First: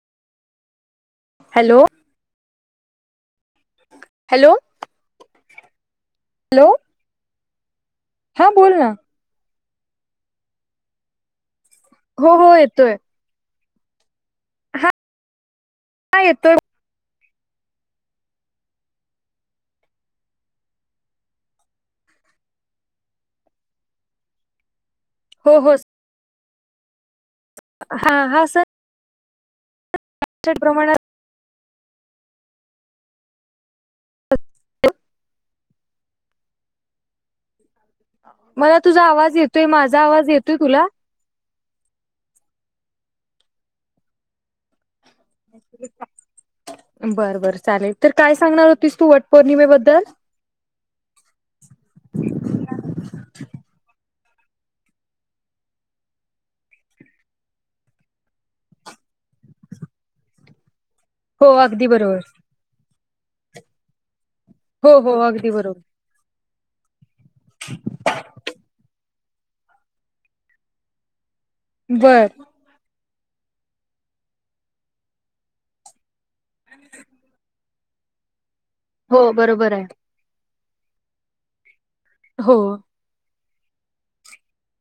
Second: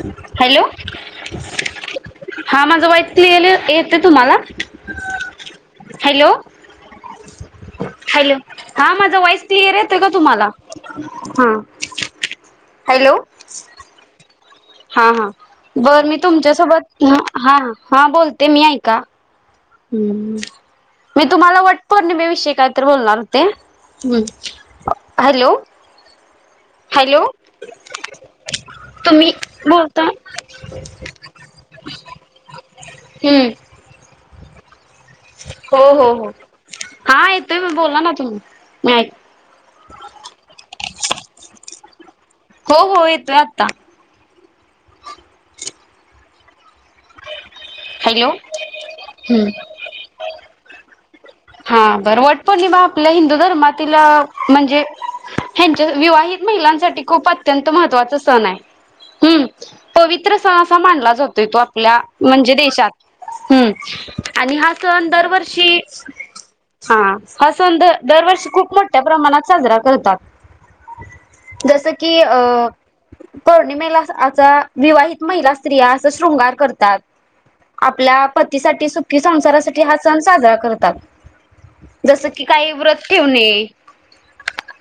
[unintelligible] Hello. Hello. हा माझं voice clear ये ये येतो तुम्हाला? Hello hello. ह. हॅलो बोल ना हा माझा वॉईस क्लिअर येतोय का तुम्हाला? हा. हो हो येतोय. [unintelligible] हा हा. बरं मी हा येतोय तुमच्यासोबत हम्म हा हा बोलते मी ऐका हम् मी तुम्हाला वट पौर्णिमेविषयी काहीतरी बोलणार होते ह हॅलो हो हो हॅलो हा हा सण तुम्ही बोलता प्रमाणात हम्म हो हो हो हा मी बोला ना तुम्ही मला मी तुझा ऐक आवाज येतोय माझा आवाज येतोय तुला हो हो येतोय आता बर बर चालेल तर हॅलो काय सांगणार होतीस तू वट हम्म पौर्णिमेबद्दल हा बरं वट पौर्णिमा आपल्या हिल ह धर्मातील म्हणजे ह्यांच्या विवाहित महिलांसाठी खूप अत्यंत महत्त्वाचा सण आहे हम्म पवित्र सण असं हा मानला जातोय हो तो अगदी आपल्या बरोबर म्हणजे देशात हम्म आणि हा हो सण हो अगदी दरवर्षी बरोबर च हा हरसन दरवर्षी खूप मोठ्या प्रमाणात साजरा करतात जसं की बर अ पौर्णिमेला आचा विवाहित महिला स्त्रिया अस शृंगार करतात. आपल्या पत पतीसाठी सुखी हो बरोबर संसारासाठी आहे हा सण साजरा कर तात. जसं की हो काही व्रत ठेवणे.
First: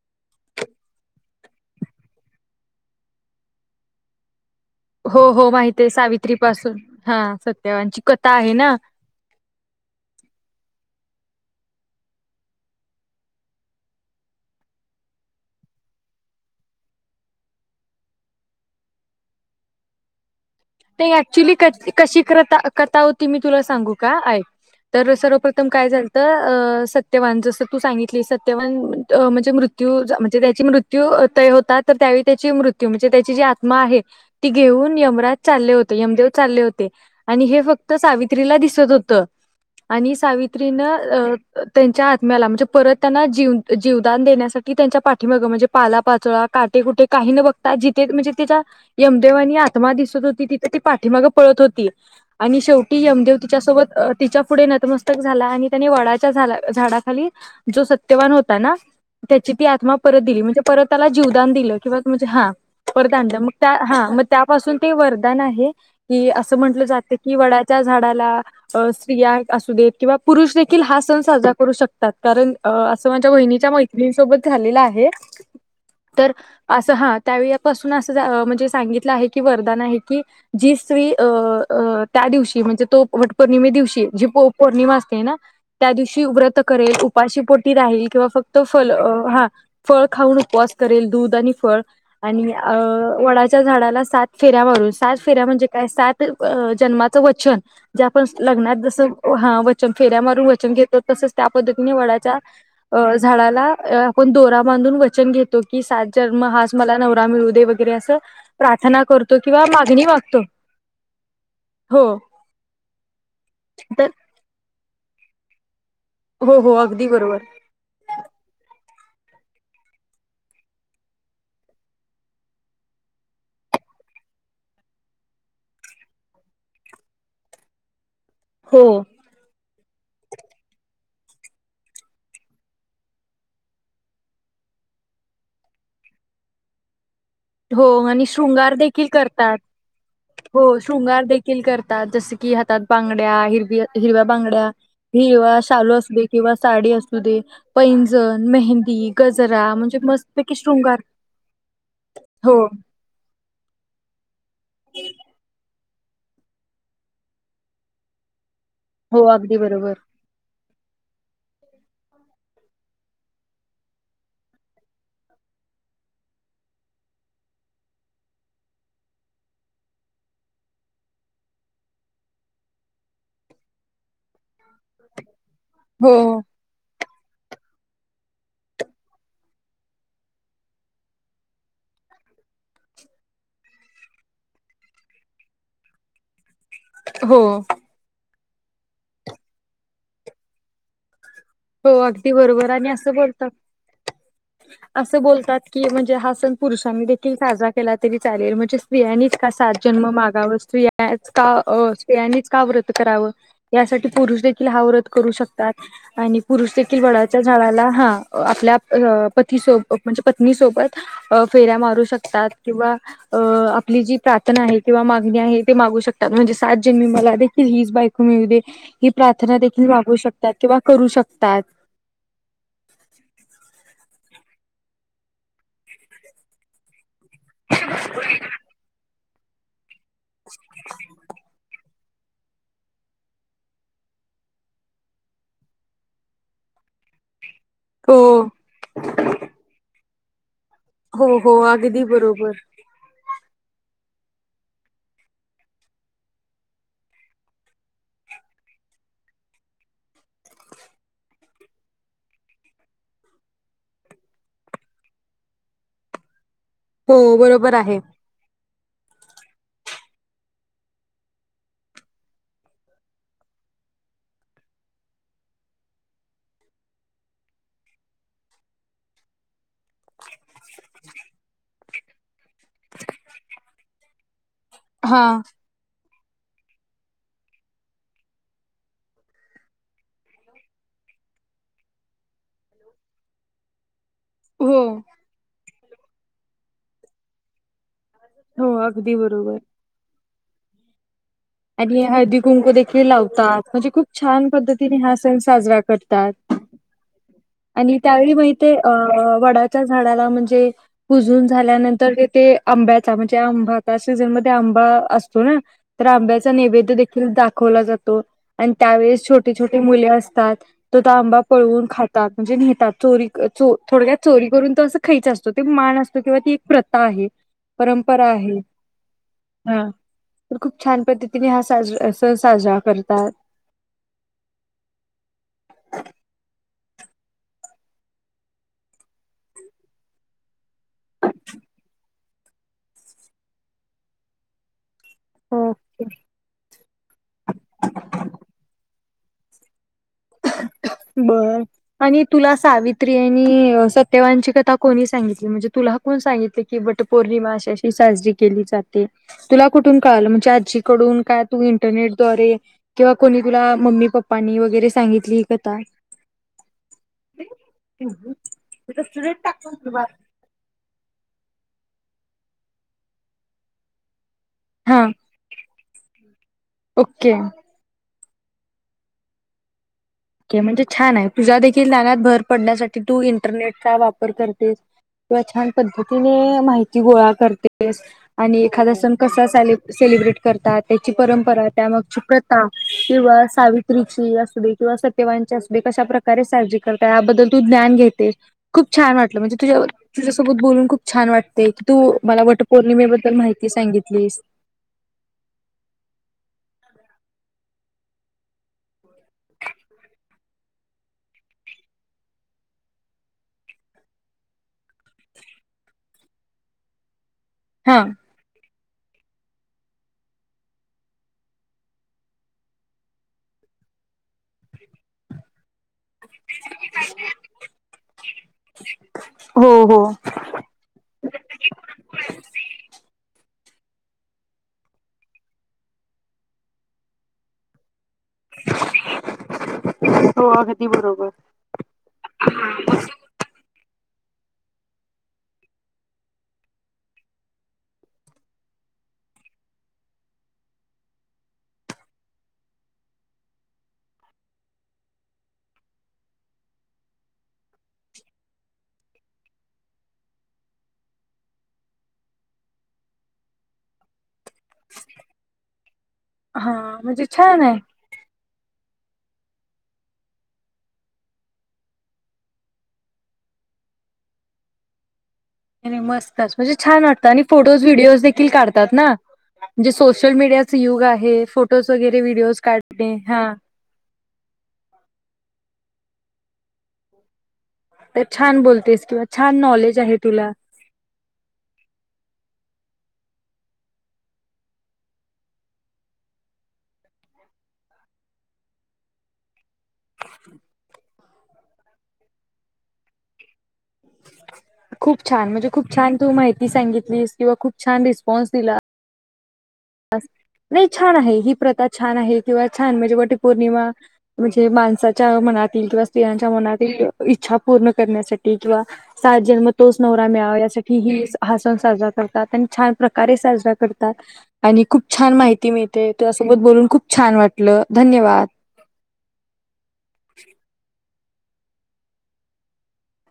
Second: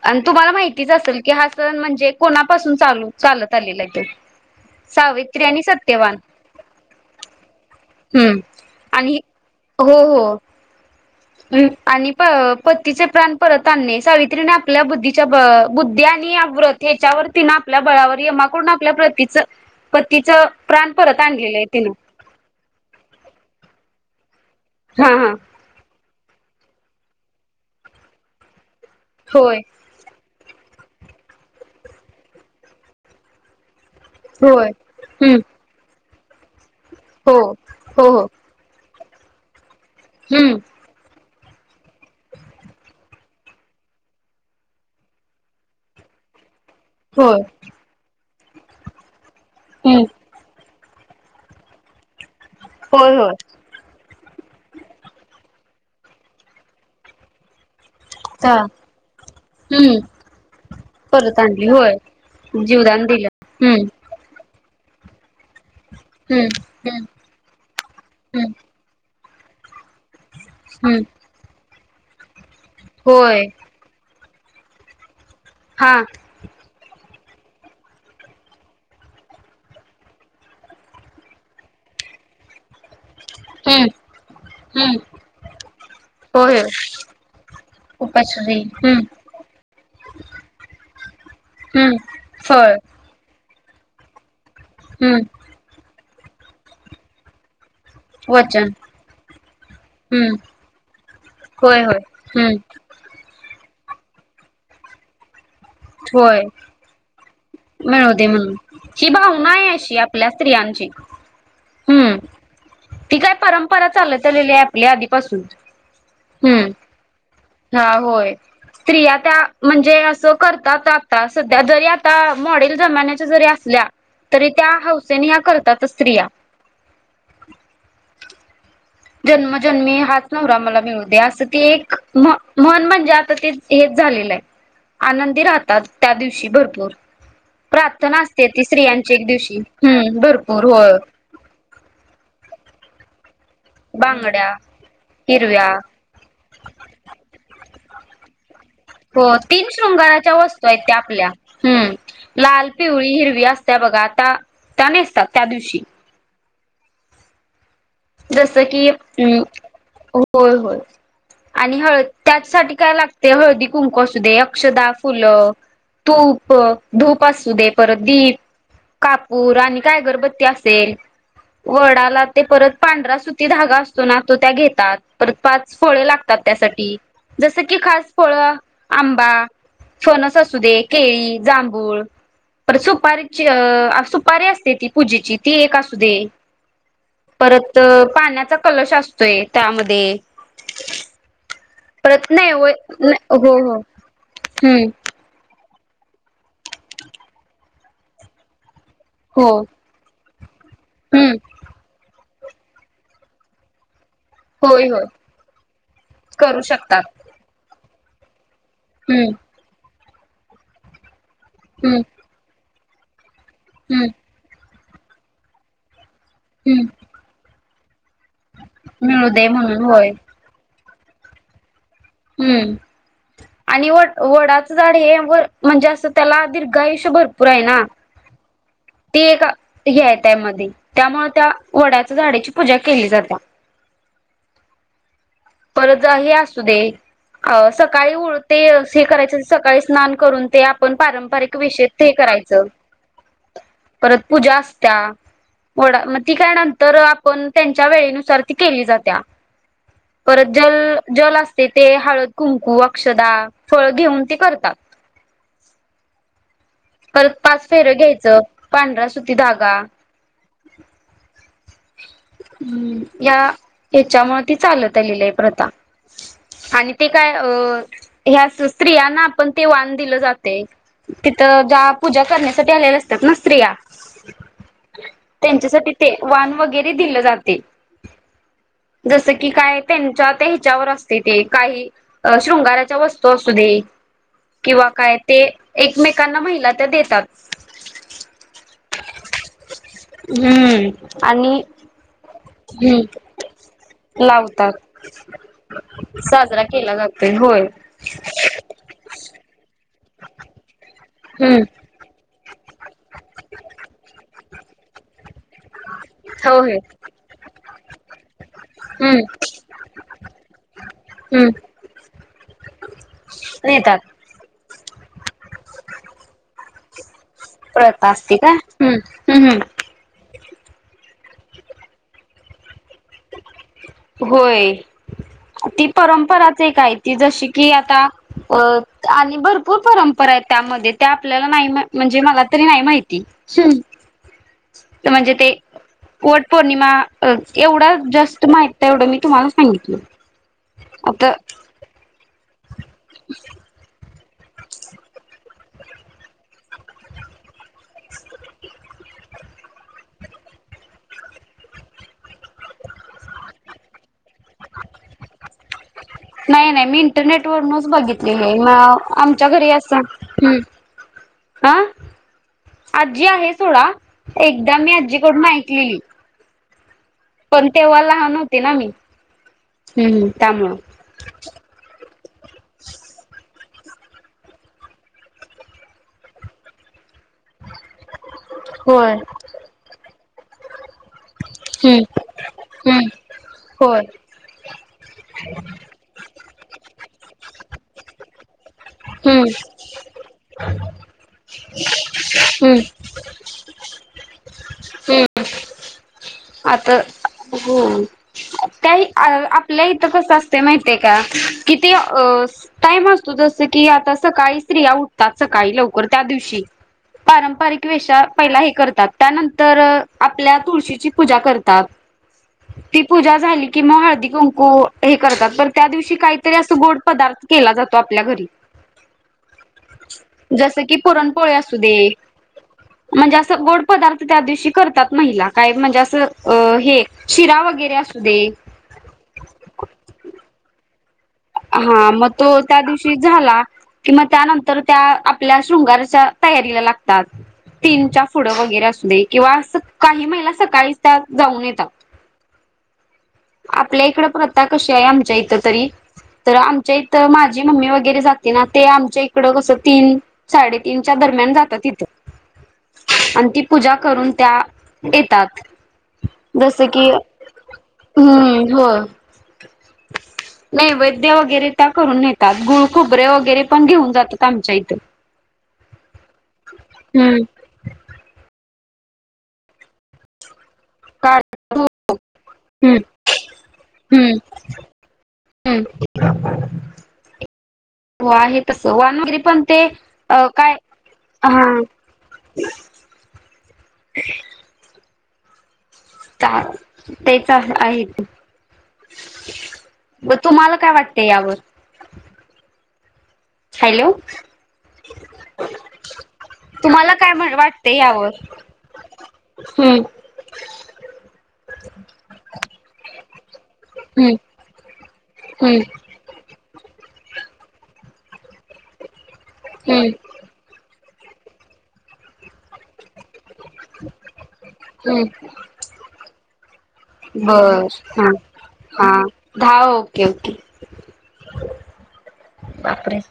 आणि तुम्हाला माहितीच असेल की हा सण म्हणजे कोणापासून चालू चालत आलेला आहे तो. हो सावित्री हो आणि माहित आहे सत्यवान सावित्री पासून हा सत्यवानची कथा हम्म आहे ना. आणि हम् आणि प पतीचे प्राण परत आणणे सावित्रीने आपल्या बुद्धीच्या ब बुद्धी आणि व्रत हेच्यावरून तिने आपल्या बळावर यमाकडून आपल्या प्रतीच पतीचं प्राण ते परत ऍक्च्युली आणलेलं आहे क तिनं कशी करता कथा होती मी तुला सांगू का ऐक. हा तर हा सर्वप्रथम काय झाल तर अ सत्यवान जस तू सांगितली सत्यवान अ म्हणजे होय मृत्य म्हणजे त्याच मृत्यू त होतात तर त्यावेळी त्याची मृत्यू म्हणजे त्याची जी आत्मा आहे. ती होय. घेऊन हम्म यमराज ले होते यमदेव चाले होते. ते, हो आणि हे फक्त हो हो सावित्रीला दिसत हो त. आणि हम्म सावित्रीन अ त्यांच्या आत्म्याला म्हणजे परत त्यांना जीव जीवदान देण्यासाठी त्यांच्या पाठीमागं म्हणजे पाला पाचोळा काटे कुटे काही होय न बघता जिथेे म्हणजे तीच्या यम देव आणि आत्मा हम्म दिसत हो ती पाठीमाग पळत होती. आणि शेवटी होय होय. यमदेव तिच्यासोबत तिच्या पुढे नतमस्तक झाला आणि त्याने वडाच्या झा झाडाखाली जो स सत्यवान होता ना त्याची ती आत्मा हम्म परत दिली म्हणजे परत त्याला जीवदान आणली दिलं होय किंव्हा म्हणजे हा जीवदान परत दिलं आणलं मग त्या हम्म हा मग त्यापासून ते वर. दान आहे. कि हम्म आसं म्हंटलं हम्म जात की वडाच्या झाडाला, हम्म अ [unintelligible] आसूदे. किंवा पुरुष देखील हम्म हा सण साजरा करू शक तात कारण असं माझ्या होय बहिणीच्या मैत्रीणीसोबत झालेल आहे. हा तर असं हा त्यावेळपासून असं म्हणजे सांगितलं आहे की वरदान आहे. कि जी स्त्री अ त्या दिवशी म्हणजे तो वट पौर्णिमे हम्म दिवशी जी पो पौर्णिमा हम्म असते ना त्या दिवशी व्रत होय करेल, उपाशी पोटी राहील, किंवा फक्त उपाश्री फल हम्म हा फळ खाऊन उपवास करेल दूध आणि फळ हम्म आणि फळ वडा च्या झाडाला सात फेऱ्या सात हम्म फेऱ्या म्हणजे काय सात जन्माचं वचन जे आपण वचन लग्नात जसं हा वचन फेऱ्या हम्म मारून वचन घेतो तसंच त्या होय पद्धतीने होय वडाच्या हम्म झाडाला आपण दोरा बांधून वचन घेत तो की सात होय जन्म हाच मला नवरा मिळू दे वगैरे आसं प्रार्थना करतो किंवा मा शी आपल्या स्त्रियांची हो हम्म ती काय परंपरा तर चालत आलेली आहे आपली आधी पासून हो हो अगदी बरोबर. होय. स्त्रिया त्या म्हणजे असं करतात आता सध्या जरी आता मॉडेल जमान्याच्या जरी असल्या तरी त्या हौसेने या् करतात स्त्रिया हो जन्मी हाच नवरा मला मिळू दे असं त एक म्हन म्हणजे आता ते हेच झालेलं आहे आनंदी राहतात त्या दिवशी भरपूर हो प्रार्थना आणि असते ती शृंगार देखील स्त्रियांची एक करतात दिवशी हम्म भरपूर हो होय. शृंगार देखील करतात जस की हातात बां [inaudible] हर हिरव्या बांगड्या, हिरव्या शालू असू दे किंवा साडी असू दे पैंजण मेहंदी हो तीन गजरा म्हणजे शृंगाराच्या मस्तपैकी वस्तू आहेत त्या शृंगार आपल्या हम्म हो लाल, पिवळी, हिरवी असत्या बघा आता त्या नेसतात त्या दिवशी शी जस ज की हो आम् अगदी बरोबर होय होय आणि हळ त्याचसाठी काय लागते हळदी, कुंकू असू दे अक्षदा, फुल, तूप, धूप असू दे परत दीप कापूर आणि काय घरबत्ती असेल वडाला ते परत पांढरा सु्ट धगा असतो ना तो त्या घेतात परत पाच फळे हो लागतात त्यासाठी जस खास फळ आंबा, फणस, असू दे केळी, जांभूळ, पर सुपारीची सुपारी असते ती पूजेची ती एक असू दे हो परत पाण्याचा कलश असतोय त्यामध्ये हो परत अगदी नाही बरोबर होय आणि असं बोलतात हो हो हम्म असं बोलतात की म्हणजे हा सण पुरुषांनी देखील साजरा केला तरी चालेल म्हणजे बियाणीच हो का सात जन्म माग [unintelligible] स्या हम्म का स्या का व्रत करावं यासाठी पुरुष देखील हा होय होय व्रत करू शकतात आणि करू पुरुष देखील शकतात वडाच्या झाडाला हा आप हम्म पती सोब म्हणजे पत्नीसोबत फेऱ्या हम्म मारू शकतात कंवा अ आपली हम्म जी प्रार्थना आहे. किंवा मागणी आहे ते मागू शकत- म्हणजे सात जन हम्म मी मला- हिज बा- ळ ही मिळू दे प्रार्थना म्हणून देखील होय वापरू शकतात किंवा- करू शकतो. तच- हम्म.. आणि व वडाचं झाड हे व म्हणजे असं त्याला दीर्घा आयुष्य भरपूर- पुर आहे ना, ते का? हे त्यामध्ये, त्यामुळे त्या वड्यात- झाडाची पूजा केली जातात. परत हे असू दे. अ सकाळी हो उळते हे करायच सकाळी स्नान- करून तेआप - पण हो पारंपरिक हो विषयेत अगदी ते बरोबर करायचं. परत पूजा असत्या, वडा मग ती काय नंतर आपण त्यांच्या वेळेनुसार ती केली जात्या. परत जल जल असते ते हळद कुंकू अक्षदा फळ घेऊन ते करतात. हो परत पाच बरोबर फेर आहे. घ्यायचं. पांढरा्या सुती धागा, ह ह्याच्यामुळे ती चालत आलेली आहे, प्रथा आणि ते काय अ ह्या स्त्रियांना आपण ते वान दिलं जाते तिथ- ज्या पूजा करण्यासाठी आलेल्या असतात ना स्त्रिया- हा त्यांच्यासाठी- ते वान वगैरे दिले जाते, जस की काय त्यांच्या त्या ह्याच्यावर असते ते काही शृंगाराच्या वस्तू असू दे, हो किंवा काय ते- एकमेकांना महि- तर देतात. हो, अगदी बरोबर. आणि हळदी- कुंकू देखील हम्म लावतात म्हणजे खूप छान लावतात. पद्धतीने हा सण साजरा करतात साजरा केला जातोय होय आणि त्यावेळी माहीत वडाचा - झाडाला म्हणजे- पुजून हम्म झाल्यानंतर ते- ते आंब्याचा म्हणजे आंबाचा सीझनमध्येध्ये आंबा असतो ना तर आंब्याचा- होय नैवैद्य देखील दाखवला जातो, आणि हम्म त्यावेळेस छोटे- छोटे मुले असतात तो त आंबा हम्म पळवून खातात म्हणजे नेतात चोरी क चोरी नेतात थोड्यात चोरी करून त असं - [unintelligible] खायचं असतो ते मान असतो किंवा ती एक प्रथा आहे. वता अस परंपरा असती का आहे. हम्म हम्म हम् हा. तर खूप छान पद्धती तिने हा साज स साजरा करत होय ती परंपराच आहे काय त जशी कि आता अ आणि भरपूर परंपरा आहेत त्यामध्ये त्या आपल्याला नाही म्हणजे मला तरी नाही माहिती म्हणजे ते ओके. पट पौर्णिमा एवढा जस्ट माहित आहे एवढं मी तुम्हाला सांगितलं आता बर आणि तुला सावित त्रिया वची कथा कोणी सितली म्हणे तु को सित कीट पौर्णि साजरी केली जाते तुला कु क म्हणजे आजडून का इंरारेिवा त्नी [unintelligible] नाही नाही मी इंटरनेट वरूनच बघितली हे म आमच्या घरी अस ह आजी आहे सोडा एकदा मी हा आजीकडून ऐकलेली ओके. कोणतेेवाला होते ना मी हम्म हम्म े त्यामुळं म्हणजे छान आहे तुझा देखील नाण्यातत भर पडण्यासाठी तू इं इरनेट चा वापर करते किंवा छान पद्धतीने माहिती गो कर आणि एखाद होय कसा सेलिब्रेट करतात परंपरा त्यामागची हम्म प्रथा हम्म किंवा होय सावित्रीची अस दे किंवा [unintelligible] कारे सारी कर याबद्दल तू ज्ञान घेतेस खूप छान वाटलं हम्म म्हणजे तुझ्या तुझ्यासोबत बोलून खूप छान वाटते की तू मला हम्म वटपौर्णिमेबद्दल माहिती सांगितलीस हम्म आता हो काही आपल्या इथं कसं असते माहिितय का कि ते टाइम असतो जस की आता सकाळी स्त्रिया उठतात सकाळी लवकर त्या दिवशी पारंपरिक हा वेषा पहिला हे करत त्यानंतर आपल्या तुळशीची पूजा करतात ती पूजा झाली की मग हळदी ुमक हे करतात त्या दिवशी काहीतरी अस गोड पदार्थ केला जातो आपल्या घरी हो हो जस की पुरणपोळी असू दे म्हणजे असं गोड पदार्थ त्या दिवशी करतात महिला काय म्हणजे असं हे शिरा वगैरे असू दे हो खे बर हा मग तो त्या दिवशी झाला किंवा त्यानंतर त्या आपल्या शृंगारच्या तयारीला लागतात तीनच्या फ पुढं वगैरे असू दे किंवा काही महिला सकाळीच त्या जाऊन येतात आपल्या इकड प्रथा कशी आहे आमच्या इथ तरी तर आमच्या इथं माझी मम्मी वगैरे जाते ना ते आमच्या इकडं कसं तीन साडेतीीनच्या दरम्यान जातात इथं आणि ती पूजा करून त्या येतात हा जसं की म्हणजे छान आहे हम्म हो [unintelligible] नाही वैद्य वगैरे त्या करून नेतात गुळ खुबरे वगैरे पण घेऊन जातात आमच्या इथे अरे मस्तच म्हणजे छान वाटतं आणि फोटोज व्हिडिओज देखील काढत ना म्हणजे सोशल मीडिया युग आहे काळ फोटोज वगैरे व्हडिओज हम्म काढणे हा हम्म हम् तर हो छान आहे तस बोलतेस किंवा वानरे छान पण ते नॉलेज आहे तुला काय ह [unintelligible] का तेच आहेत ब तुम्हाला काय वाटत ते यावर हॅलो खूप छान म्हणजे खूप छान तू माहिती तुम्हाला काय सांगितलीस किंवा म्हण खूप वाटते छान यावर रिस्पॉन्स दिला हम्म नाही छान आहे ही प्रथा छान आहे किंवा छान म्हणजे वटी पौर्णिमा हम्म म्हणजे माणसाच्या हम्म मनातील किंवा स्त्रियांच्या मनातील इच्छा पूर्ण करण्यासाठी किंवा सात जन्म तोच हम्म नवरा मिळावा यासाठी ही हसवून साजरा करतात आणि छान प्रकारे साजरा करतात खूप हम्म छान माहिती मिळते तुझसोबत बोलून खूप छान वाटलं बर हा धन्यवाद हा दहा ओके ओके बापरे